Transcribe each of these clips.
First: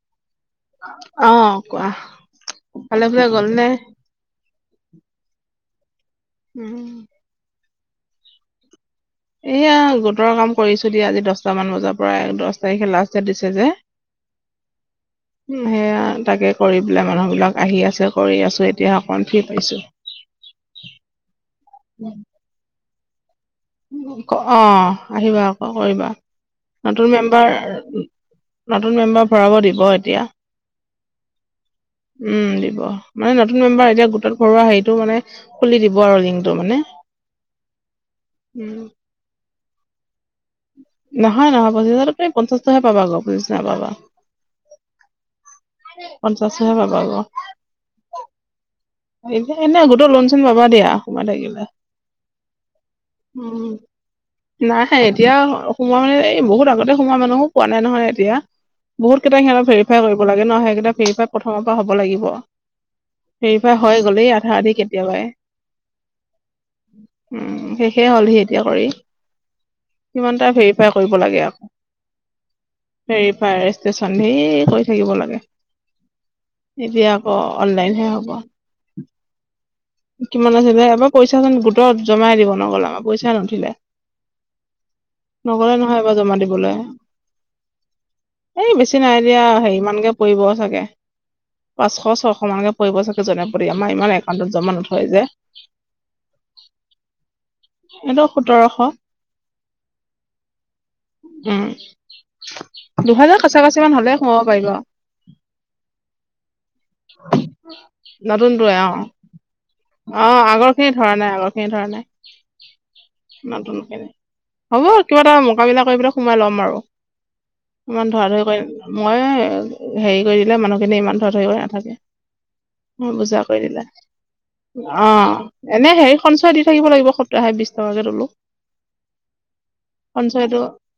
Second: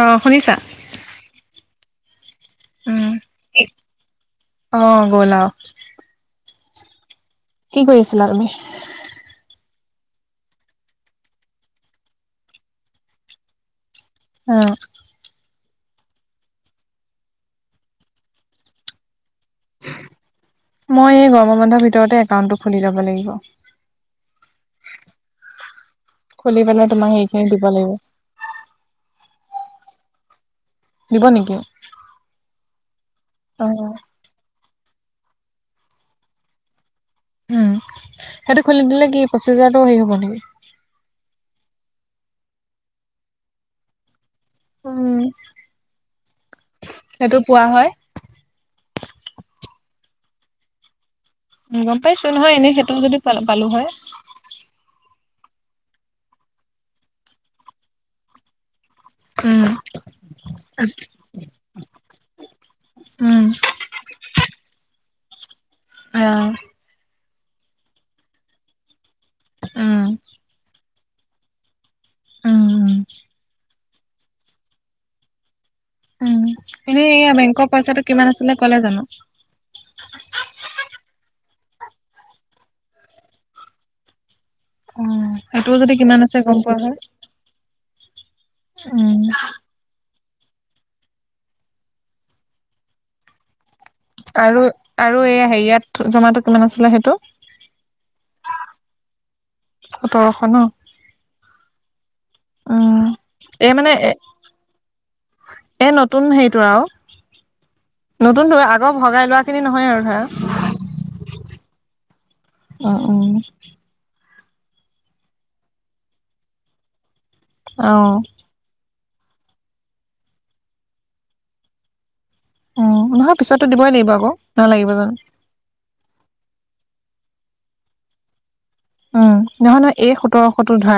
অ শুনিছা অ কোৱা ভালে উম ভালে গ'ল নে অ গ'ল আও উম কি কৰি আছিলা তুমি এয়া গোটৰ কাম কৰিছো দিয়া আজি দহটামান বজাৰ পৰা দহ তাৰিখে লাষ্ট দিছে যে আহ সেয়া তাকে কৰি পেললে মানুহ বিলাক আহি আছে কৰি আছো এতিয়া অকণ মই এই গৰমৰ বন্ধৰ ভিতৰতে একাউন্টটো খুলি লব লাগিব অ আহিবা আকৌ কৰিবা খুলি পেলাই নতুন তোমাক সেইখিনি মেম্বাৰ দিব লাগিব নতুন মেম্বাৰ ভৰাব দিব এতিয়া দিব নেকি উম দিব মানে অ নতুন মেম্বাৰ এতিয়া গোটত ভৰোৱা হেই টো মানে খুলি দিব আৰু লিংটো মানে উম সেইটো উম খুলি দিলে কি পঁচিছ হাজাৰটো হেৰি হ'ব নেকি নহয় নহয় পঁচিছাৰ প্ৰায় পঞ্চাশহে পাবা আকৌ পঁচিছ নাই পাবা উম পঞ্চাশ টুহে পাবা সেইটো পোৱা হয় বাৰু এই এনে আগতে লোন চোন পাবা দিয়া সোমাই থাকিলে উম গম পাইছো নহয় এনেই সেইটো যদি পাল পালো উম হয় নাই হে এতিয়া সোমোৱা মানে এই বহুত আগতে সোমোৱা মানুহো পোৱা নাই নহয় এতিয়া বহুত কেইটা সিহঁতৰ উম ভেৰিফাই কৰিব লাগে ন সেইকেইটা ভেৰিফাই প্ৰথমৰ পৰা হব লাগিব উম হৈ গল আধা আধি কেতিয়াবাই আহ উম শেষে হ'লহি এতিয়া কৰি উম কিমানটা ভেৰিফাই কৰিব লাগে আকৌ উম উম ভেৰিফাই ৰেস্টেচন ধেই কৰি থাকিব লাগে উম এনে এতিয়া আকৌ এয়া বেংকৰ পইচাটো অনলাইনহে হ'ব কিমান আছিলে কলে জানো কিমান আছিলে এবাৰ পইচাচোন গোটত জমাই দিব নগ'লে আমাৰ পইচাই নুঠিলে উম সেইটোও নগলে যদি নহয় কিমান এইবাৰ আছে জমা গম দিবলৈ পোৱা হয় এই বেছি নাই উম দিয়া হেৰি মানকে পৰিব চাগে পাঁচশ ছয়শ মানকে পৰি়ব চাগে জনে পটি আমাৰ ইমান একাউণ্ট আৰু জমা ন আৰু এয়া হেইয়াত জমাটো কিমান আছিলে সেইটো সিহঁতৰ সোতৰশ সোতৰশ ন উম উম দুহেজাৰ কাচা এই কাচি মানে মান এ হ'লেহে সোমাব এই নতুন হেৰিটো আৰু পাৰিব নতুনটো নতুন টোৱে অ আগৰ ভগাই লোৱা খিনি নহয় আৰু ধৰা অ আগৰ খিনি ধৰা নাই আগৰ খিনি ধৰা নাই অ উম নতুন খিনি হ'ব কিবা এটা মকামিলা কৰি পেলাই সোমাই ল'ম আৰু অ ইমান ধৰা ধৰি কৰি মই হেৰি কৰি দিলে মানুহখিনি ইমান ধৰা থৰি কৰি নাথাকে ম উম নহয় বুজা কৰি পিছতো দিলা দিবই লাগিব আকৌ নালাগিব অ জানো এনে হেৰি সঞ্চয় দি থাকিব লাগিব সত্তৰ হাৰ বিশ টকাকে তোলো উম নহয় নহ এই সঞ্চয়টো সোতৰশতো ধৰা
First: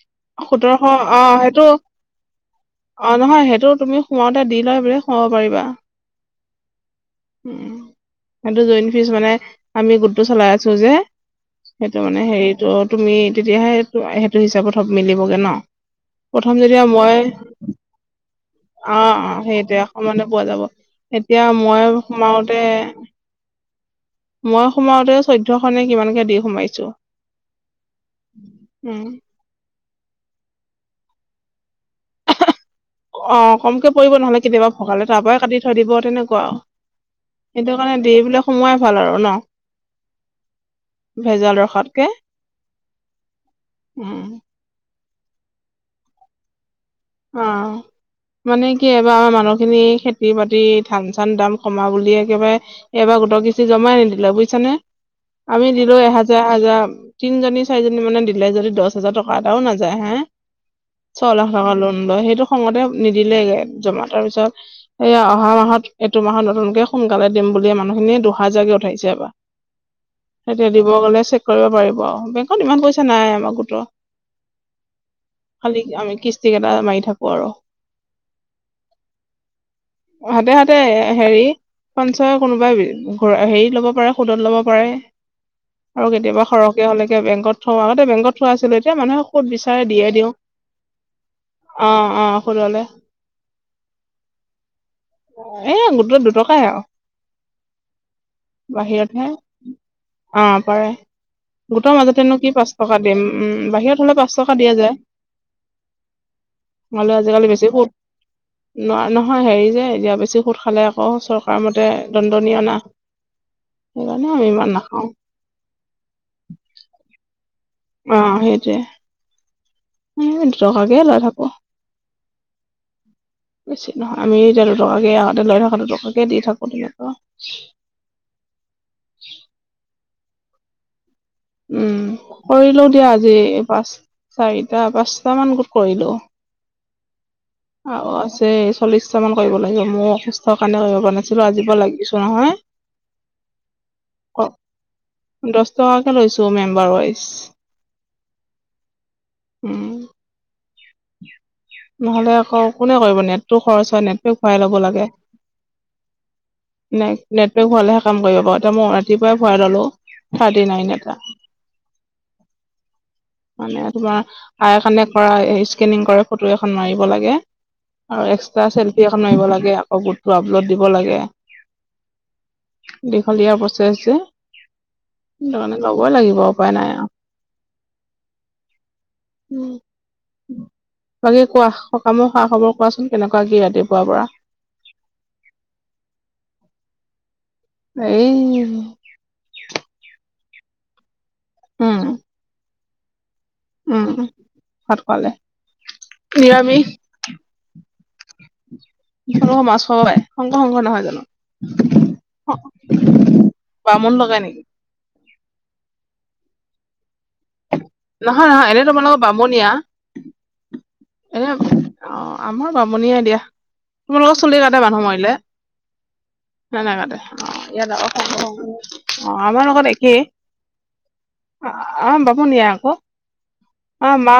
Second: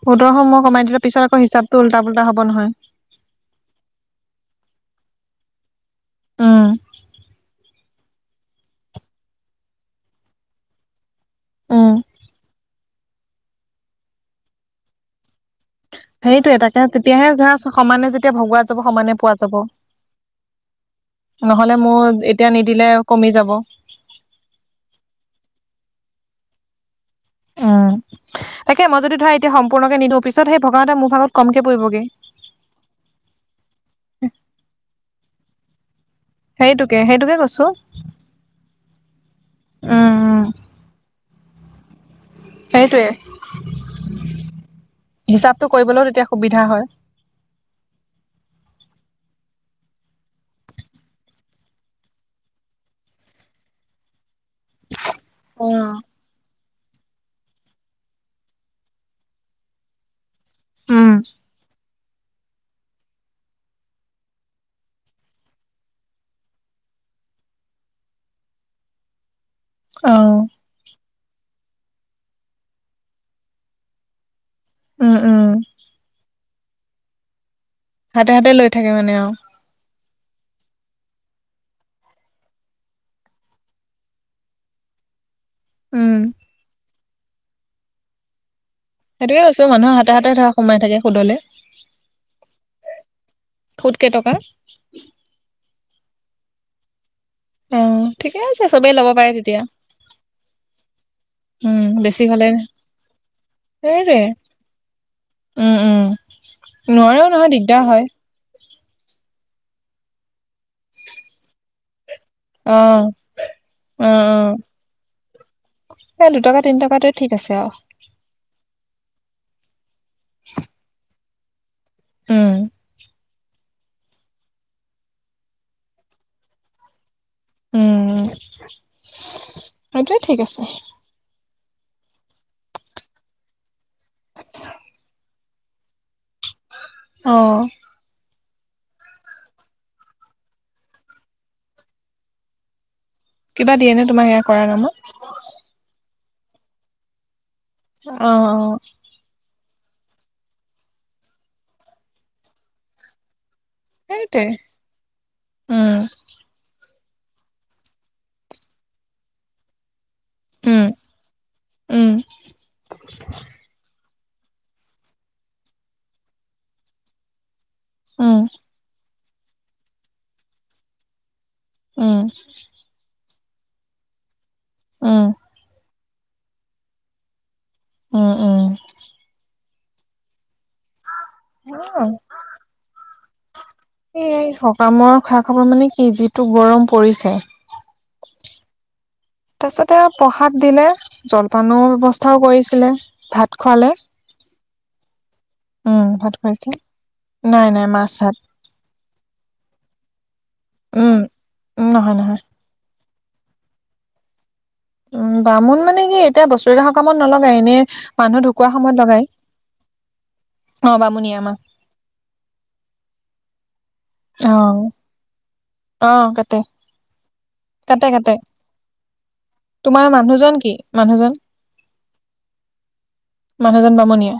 সোতৰশটো সোতৰশ কমাই দিলো অ পিছত আকৌ সেইটো হিচাপটো উল্টা পোল্টা হব নহয় অ নহয় সেইটো তুমি সোমওঁতে দি লয় ব বুলিলে সোমাব পাৰিবা উ উ সেইটো জইন ফিজ মানে আমি গোটটো চলাই আছো যে উম সেইটো মানে হেৰিতটো তুমি তেতিয়াহে সেইটো হিচাপত হব মিলিবগে ন প্ৰথম সেইটোয়ে তাকে যেতিয়া মই তেতিয়াহে ধৰা সমানে যেতিয়া ভগোৱা যাব অ সমানে অ পোৱা যাব সেইটো সমানে পোৱা যাব এতিয়া নহলে মই মোৰ এতিয়া সোমাওতে নিদিলে কমি যাব মই সোমাওতে চৈধ্যশ নে কিমান দি সোমাইছো উম তাকে মই উম যদি ধৰা এতিয়া সম্পূৰ্ণকে নিদিওঁ পিছত সেই ভগাওতে এটা মোৰ ভাগত কম অ কমকে পৰিব নহলে কেতিয়াবা ভগালে তাৰ পৰাই কাটি থৈ দিব তেনেক ক সেইটোকে সেইটোকে সেইটো কাৰণে দি বোলে সোমোৱাই ভাল আৰু ন উ উ ভেজাল ৰখাতকে সেইটোৱে উম হিচাপটো কৰিবলৈও তেতিয়া সুবিধা হয় উম মানে কি এইবাৰ আমাৰ মানুহ খিনি খেতি বাতি ধান চান দাম কমা বুলি একেবাৰে এইবাৰ গোটৰ কিস্তি জমাই নিদিলে বুজিছা নে আমি উম দিলো এ হাজাৰ হাজাৰ তিনজনী চাৰিজনী মানে দিলে যদি দহ হাজাৰ টকা এটাও নাযায় হা চ লাখ সেইটো খঙতে নিদিলেগে জমা তাৰ পিছত এয়া অহা মাহত এইটো মাহত নতুনকে সোনকালে দিম বুলি মানুহখিনি দুহাজাৰকে উঠাইছে এবাৰ অ এতিয়া দিব গ'লে চেক কৰিব পাৰিব আৰু বেংকত ইমান পইচা নাই আমাৰ গোটৰ উম উম খালি আমি কিস্তি কেইটা মাৰি থাকো আৰু হাতে হাতে লৈ থাকে মানে আৰু হাতে হাতে হেৰি পঞ্চয় কোনোবাই হেৰি ল'ব পাৰে সুদত লব পাৰে আৰু উম কেতিয়াবা সৰহকে হলেকে বেকত থোৱা আগতে বেংকত থোৱা আছিলো এতিয়া মানুহে সেইটোকে সুত কৈছো বিচাৰে মানুহৰ দিয়ে হাতে হাতে দিওঁ ধৰা সোমাই থাকে সুদলে অ অ সুুদলে সুদ কেইটকা এ গোটত দুটকাই আৰু অ ঠিকে আছে চবেই ল'ব বাহিৰতহে পাৰে তেতিয়া অ পাৰে উম গোটৰ বেছি মাজতেনো হলে কি পাঁচ টকা দিম উ বাহিৰত হলে সেইটোৱে পাঁচ টকা দিয়া যায়। উম উম মালহ নোৱাৰেও আজিকালি নহয় বেছি দিগদাৰ হয় সোত নহ নহয় হেৰি যে এতিয়া বেছি সোধ খালে আকৌ চৰকাৰ মতে দণ্ডনীয় অনা অ সেইকাৰণে আমি ইমান নাখাও। এ দুটকা তিন টকাটোয়ে ঠিক আছে আৰু। অ', সেইটোৱে দুটকাকে লৈ থাকো উম, বেছি নহয় আমি এতিয়া দুটকাকে আগতে লৈ থকা দুটকাকে দি থাকো তেনেকুৱা আৰু। উম, সেইটোৱে ঠিক আছে। উম, কৰিলোঁ দিয়া আজি এই পাছ চাৰিটা পাঁচটা মান কৰিলোঁ। অ', যে চল্লিশটা মান কৰিব লাগিব মোৰ অসুস্থৰ কাৰণে কৰিব পৰা নাছিলোঁ আজি পৰা লাগিছো নহয়। কিবা দিয়ে নে তোমাক এয়া কৰাৰ নামত? দহ টকাকে লৈছো মেম্বাৰ ৱাইজ। অ', অ', উম, নহ'লে আকৌ কোনে কৰিব নো ইয়াত? ত' খৰচ হয় নাই [unintelligible] সেইটোৱে ঘূৰাই ল'ব লাগে। উম, ন' নেটৱৰ্ক হলেহে কাম কৰিব পাৰো এতিয়া মই ৰাতিপুৱাই ভৰাই ললো। থাৰ্টি উম, নাইন এটা উম, মানে তোমাৰ আ, এখনে কৰা স্কনিং কৰে ফটো এখন মাৰিব লাগে আৰু উম, এক্সা চেল্ফি এখন মাৰিব লাগে আকৌ গোট পুৰাবলৈ দিব লাগে। উম, দীঘলীয়া প্ৰচেজ যে, উম, সেইটো কাৰণে ল'বই লাগিব উপায় নাই আৰু। উম, উম, উম, বাকী কোৱা অ', সকামো খা খবৰ কোৱাচোন কেনেকুৱা কি ৰাতিপুৱাৰ পৰা? নে কি যিটো গৰম পৰিছে হেৰি, তাৰপিছতে প্ৰসাদ দিলে জলপানৰ উম ব্যৱস্থাও কৰিছিলে। ভাত খোৱালে উম ভাত খোৱালে উম, ভাত খুৱাইছে নিৰামিষ নাই নাই মাছ ভাত। কিহৰ মাছ হয়, শংকৰ শংকৰ নহয় উম, জানো? নহয় নহয়। বামুণ লগাই নেকি? উম, বামুণ মানে কি এতিয়া বছৰেকীয়া সকামত নলগাই এনে মানুহ নহয় ঢুকোৱা নহয় এনে সময়ত তোমালোকৰ লগাই। অ', বামুণীয়া হেল্ল মাহ অ, আমাৰ বামুনিয়া দিয়া তোমাৰ লোকৰ চুলি কাতে অ', মানুহ মাৰিলে? অ', কাটে, নাই নাকাতে ইয়াত কাটে আৰু কাটে। শংকৰ শংকৰ আছে। অ', আমাৰ লগত তোমাৰ একেই মানুহজন কি মানুহজন? আ, বামুনিয়া আকৌ। মানুহজন অ', মা বামুণীয়া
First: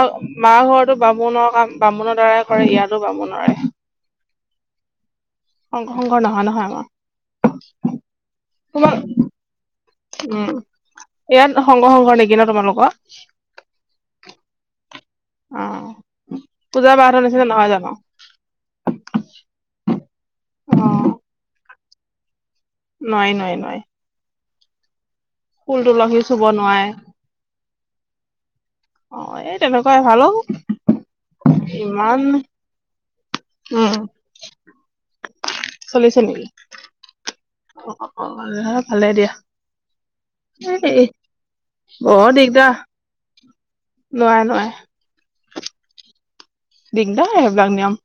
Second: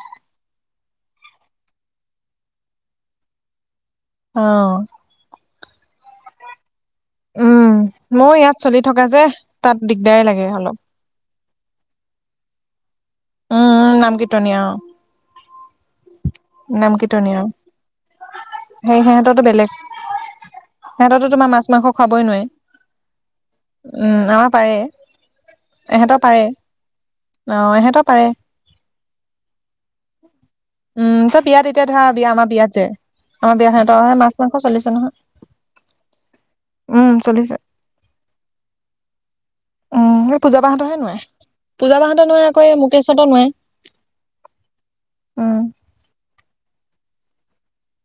মা ঘৰটো বামুণৰ কাম বামুণৰ দাৰাই কৰে ইয়াতো বামুণৰে অ', শংকৰ শংকৰ নহয় নহয় আমাৰ উম, মই ইয়াত চলি তোমাৰ থকা যে তাত দিগদাৰে লাগে উম অলপ। ইয়াত সংঘ সংঘৰ নেকি ন তোমালোকৰ? উম, নামকীৰ্তনীয়া অ', অ', নাম পূজাৰ বা হঁতৰ কীৰ্তনীয়া নিচিনা অ', নহয় জানো? অ সিহঁতো তোমাৰ মাছ মাংস খাবই নোৱাৰি। নাই, নাই, নাই। উম আমাৰ পাৰে, ইহঁতে পাৰে। চুব নোৱাৰে অ', ইহঁতে পাৰে। অ' এই তেনেকুৱাই ভাল অ'। উম, তো বিয়াত এতিয়া ধৰা, ইমান বিয়া আমাৰ বিয়াত যে, আমাৰ উম বিয়াখনত মাছ-মাংস চলিছে নহয়! চলিছে নেকি? উম চলিছে অ' অ' ভালে। দিয়া উম, সেই পূজাবাহঁতৰহে এই নোৱাৰে। বৰ পূজাবাহঁতৰ নোৱাৰে আকৌ দিগদাৰ এই মুকেশহঁতৰ নোৱাৰে। নোৱাৰে, নোৱাৰে। উম। দিগদাৰ লাগে সেইবিলাক নিয়ম।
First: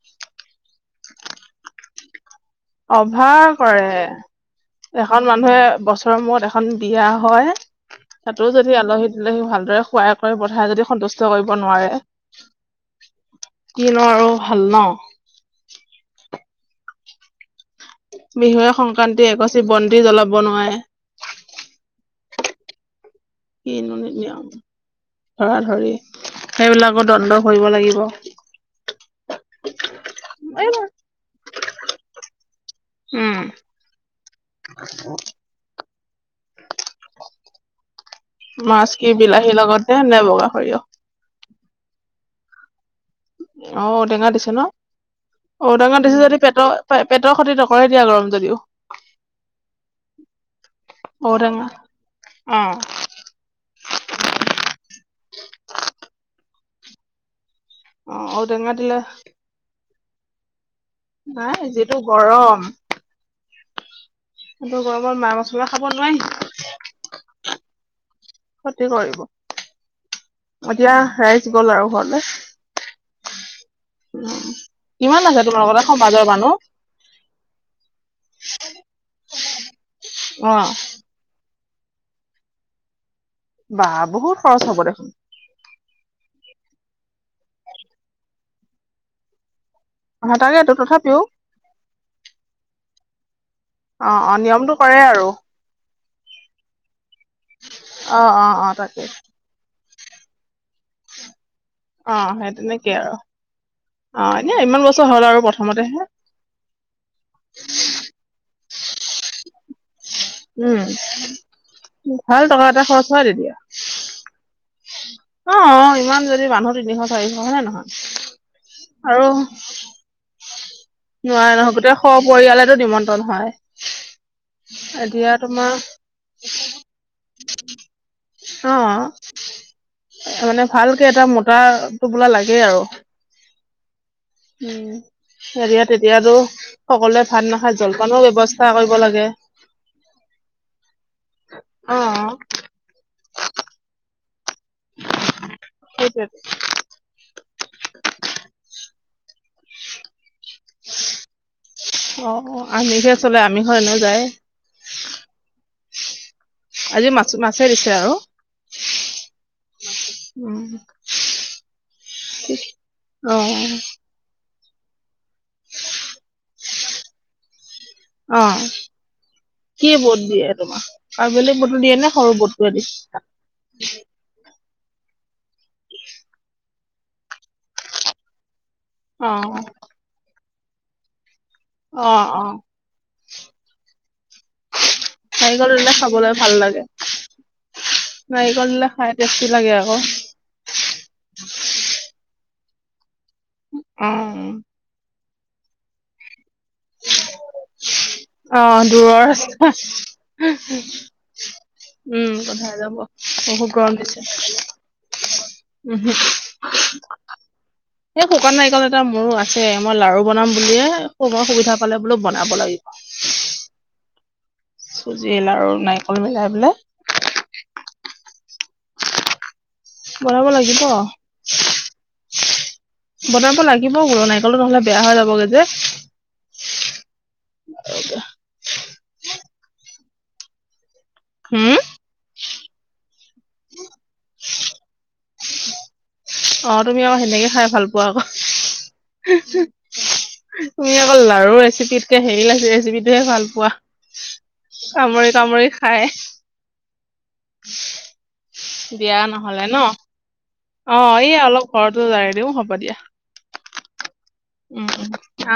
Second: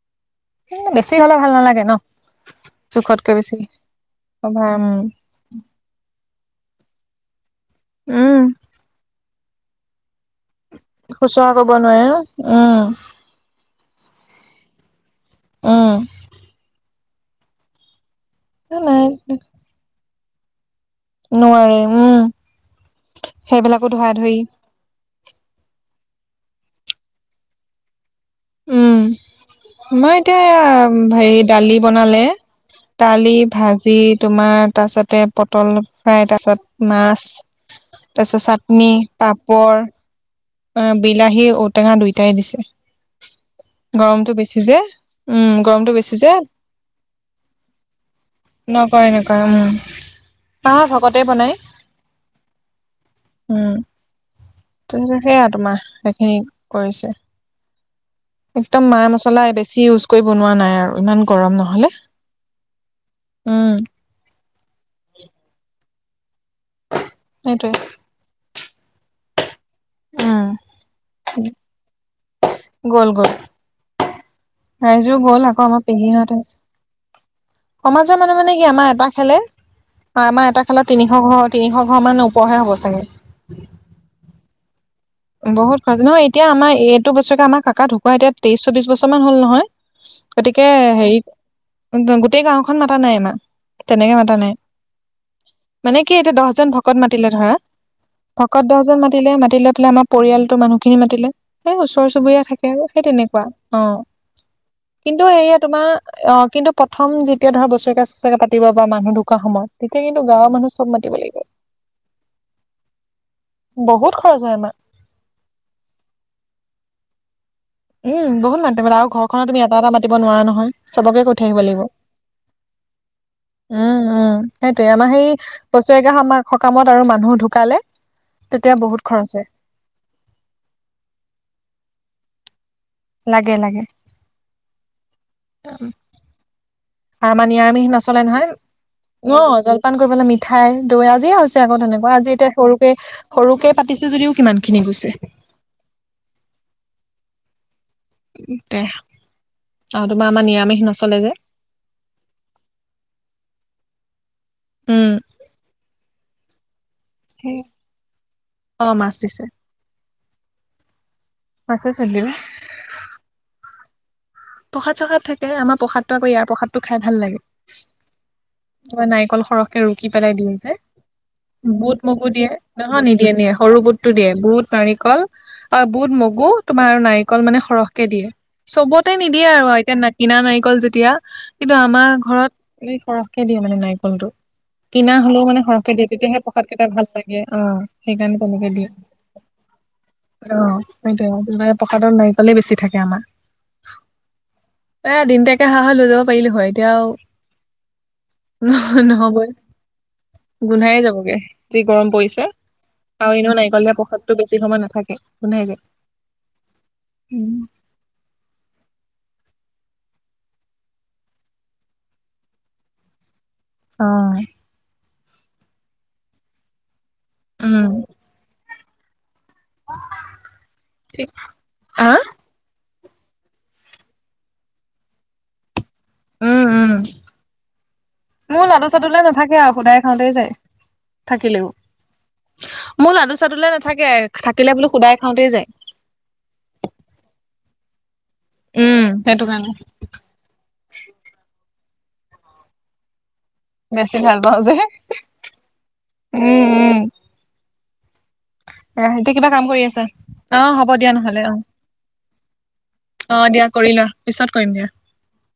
এ বেছি হ'লে ভাল নালাগে ন'? জোখতকৈ অভাৰ বেছি কৰে। উম এখন মানুহে বছৰৰ মূৰত এখন এখন বিয়া হয়, উম তাতো যদি আলহী-দুলহী ভালদৰে খুৱাই খুৱাই পঠাই যদি সন্তুষ্ট শুশ্ৰূষা কৰিব নোৱাৰে, ন উম কিনো আৰু ভাল ন'? উম। বিহুৱে- নাই সংক্ৰান্তি এগচি বন্তি জ্বলাব নোৱাৰে। নোৱাৰে, উম। সেইবিলাকো কিনো ধৰা ধৰি নিয়ম, ধৰা-ধৰি, সেইবিলাকো দণ্ড ভৰিব লাগিব। উম। মই এতিয়া, হেৰি ডালি বনালে। ডালি, উম ভাজি তোমাৰ তাৰ পিছতে পটল। ফ্ৰাই, তাৰ পিছত মাছ, তাৰপিছত মাছ চাটনী, কি বিলাহীৰ পাপৰ, লগতে নে বগা সৰিয়হ অ' বিলাহী, ঔটেঙা দুইটাই দিছে। [inaudible] অ' ঔটেঙা গৰমটো দিছে বেছি ন'? যে উম গৰমটো ঔটেঙা বেছি দিছে যে যদি পেটৰ-পেটৰ ক্ষতি নকৰে দিয়া গৰম যদিও। নকৰে, নকৰে হয়। অ', ভকতে বনায়। ঔটেঙা অ উম। [unintelligible] সেইয়া তোমাৰ, সেইখিনি কৰিছে। অ ঔটেঙা একদম দিলে মা-মছলা বেছি ইউজ কৰি বনোৱা নাই আৰু। ইমান গৰম নাই নহ'লে! যিটো উম। ইটো গৰমত মা-মছলা খাব নোৱাৰি। সেইটোৱে। ক্ষতি কৰিব। উম এতিয়া ৰাইজ গ'ল আৰু ঘৰলে? গ'ল, গ'ল। ৰাইজো কিমান আছে গ'ল আকৌ তোমালোকৰ আমাৰ তাত সমাজৰ পেহিহঁত মানুহ? আহিছে। সমাজৰ মানুহ মানে কি আমাৰ এটা খেলে। হয়, আমাৰ এটা অ', খেলত তিনিশ ঘৰ, তিনিশ ঘৰ মানৰ ওপৰহে হ'ব চাগে! বা! বহুত খৰচ হ'ব দেখোন! বহুত খৰচ, নহয় এতিয়া আমাৰ এইটো বছৰকে আমাৰ কাকা ঢুকুৱা এতিয়া তেইছ-চৌবিছ বছৰমান হ'ল নহয়। অ', গতিকে তাকেতো তথাপিও হেৰি, গোটেই গাওঁখন মাতা নাই ইমান। অ' অ', নিয়মটো কৰে আৰু। মানে কি এতিয়া দহজন ভকত মাতিলে ধৰা, অ', অ', ভকত অ', দহজন তাকে মাতিলে, মাতি লৈ পেলাই আমাৰ পৰিয়ালটোৰ মানুহখিনি মাতিলে, সেই ওচৰ অ', চুবুৰীয়া সেই থাকে আৰু তেনেকে সেই তেনেকুৱা। অ'। এনে ইমান বছৰ হ'ল কিন্তু আৰু এয়া তোমাৰ প্ৰথমতেহে অ', কিন্তু প্ৰথম যেতিয়া ধৰা বছৰেকীয়া-চচৰেকীয়া পাতি তিব বা মানুহ ঢুকুৱা সময়ত, তেতিয়া কিন্তু গাঁৱৰ মানুহ উম, চব মাতিব লাগিব। ভাল টকা এটা খৰচ হয় তেতিয়া। বহুত খৰচ হয় আমাৰ অ' অ' ইমান যদি মানুহ তিনিশ-চাৰিশ, হয়নে নহয়? উম বহুত মাতিব, আৰু ঘৰখনৰ তুমি এটা-এটা মাতিব নোৱাৰা নহয়। চবকে কৈ থৈ নোৱাৰে আহিব নহয় লাগিব। গোটেই সপৰিয়ালেতো নিমন্ত্ৰণ হয়। উম, উম, সেইটোয়ে। আমাৰ সেই এতিয়া তোমাৰ বছৰেকীয়া সমা-সকামত আৰু মানুহ ঢুকালে তেতিয়া বহুত অ', খৰচ হয় মানে ভালকে এটা মোটা টোপোলা লাগেই আৰু। লাগে, লাগে। উম হেৰিয়া তেতিয়াতো সকলোৱে আৰু আমাৰ ভাত নাখায় নিৰামিষ নচলে জলপানৰ নহয় ব্যৱস্থা কৰিব লাগে অ জলপান কৰিবলৈ মিঠাই দৈ আজিয়ে হৈছে আকৌ অ তেনেকুৱা আজি এতিয়া সৰুকে সৰুকে পাতিছে যদিও কিমান খিনি গৈছে সেইটোৱে টো দে আহ তোমাৰ আমাৰ নিৰামিষ নচলে যে অ অ আমিষহে চলে আমিষত এনেও যায় এ উম আজি মাছ সেই মাছে দিছে আৰু অ মাছ দিছে উম্ মাছে চলি দিলে অ অ প্ৰসাদ চসাদ থাকে আমাৰ প্ৰসাদটো আকৌ ইয়াৰ প্ৰসাদটো খাই ভাল লাগে অ কিবা নাৰিকল সৰহকে কি ৰুকি বুট পেলাই দিয়ে দিলে যে তোমাৰ আৰু বেলেগ বুটো দিয়ে বুট নে সৰু মগু দিয়ে বুটটোৱে নহয় নিদিয়ে নিয়ে সৰু বুটটো দিয়ে বুত নাৰিকল অ বুট মগু তোমাৰ নাৰিকল মানে সৰহকে দিয়ে চব তাতে অ নিদিয়ে আৰু এতিয়া কিনা নাৰিকল যেতিয়া কিন্তু আমাৰ অ অ ঘৰত এ সৰহ কে দিয়ে মানে নাৰিকলটো কিনা হলেও মানে নাৰিকল দিলে সৰহকে দিয়ে খাবলৈ তেতিয়াহে ভাল প্ৰসাদ লাগে কেইটা ভাল লাগে অ সেইকাৰণে নাৰিকল তেনেকে দিয়ে দিলে খাই টেষ্টি লাগে আকৌ অ সেইটো প্ৰসাদৰ নাৰিকলে বেছি থাকে আমাৰ অ এ দিনতীয়া কে অহা হৈ লৈ যাব পাৰিলো হয় এতিয়া আৰু অ নহ- দূৰৰ নহ'বই উম গোন্ধায়ে যাবগে যি গৰম পৰিছে গুন্ধাই যাব আৰু এনেও বহুত নাৰিকল দিয়া গৰম দিছে প্ৰসাদটো বেছি সময় নাথাকে গোন্ধাই যায় উম শুক শুকান নাৰিকল এটা মোৰো আছে মই লাৰু বনাম বুলিয়ে সময় সুবিধা পালে বোলো বনাব লাগিব। অ। চুজি লাৰু নাৰিকল মিলাই পেলাই- উম। বনাব লাগিব। ঠিক। আহ বনাব লাগিব বোলো নাৰিকলটো নহলে বেয়া হৈ যাবগৈ যে- উম উম [unintelligible] মোৰ লাডু চাডুলে নাথাকে আৰু সুদায় খাওঁতেই যায় থাকিলেও- হুম মোৰ লাডু চাডুলৈ নাথাকে থাকিলে বোলো সুদায়ে খাওঁতেই যায়। অ তুমি আৰু সেনেকে খাই ভাল পোৱা আকৌ। উম সেইটো কাৰণে। চিপিত কে হেৰি ৰেপিটোহে ভাল- বেছি উৱাহ ভাল পাওঁ যে কামৰি কামৰি খাই। উম উম আহ, দিয়া এতিয়া কিবা নহলে কাম ন কৰি আছা হ'ব অ দিয়া এই নহ'লে অ অলপ ঘৰতো জাৰি দিও হ'ব দিয়া। অ দিয়া কৰি লোৱা পিছত কৰিম দিয়া উম উম অ।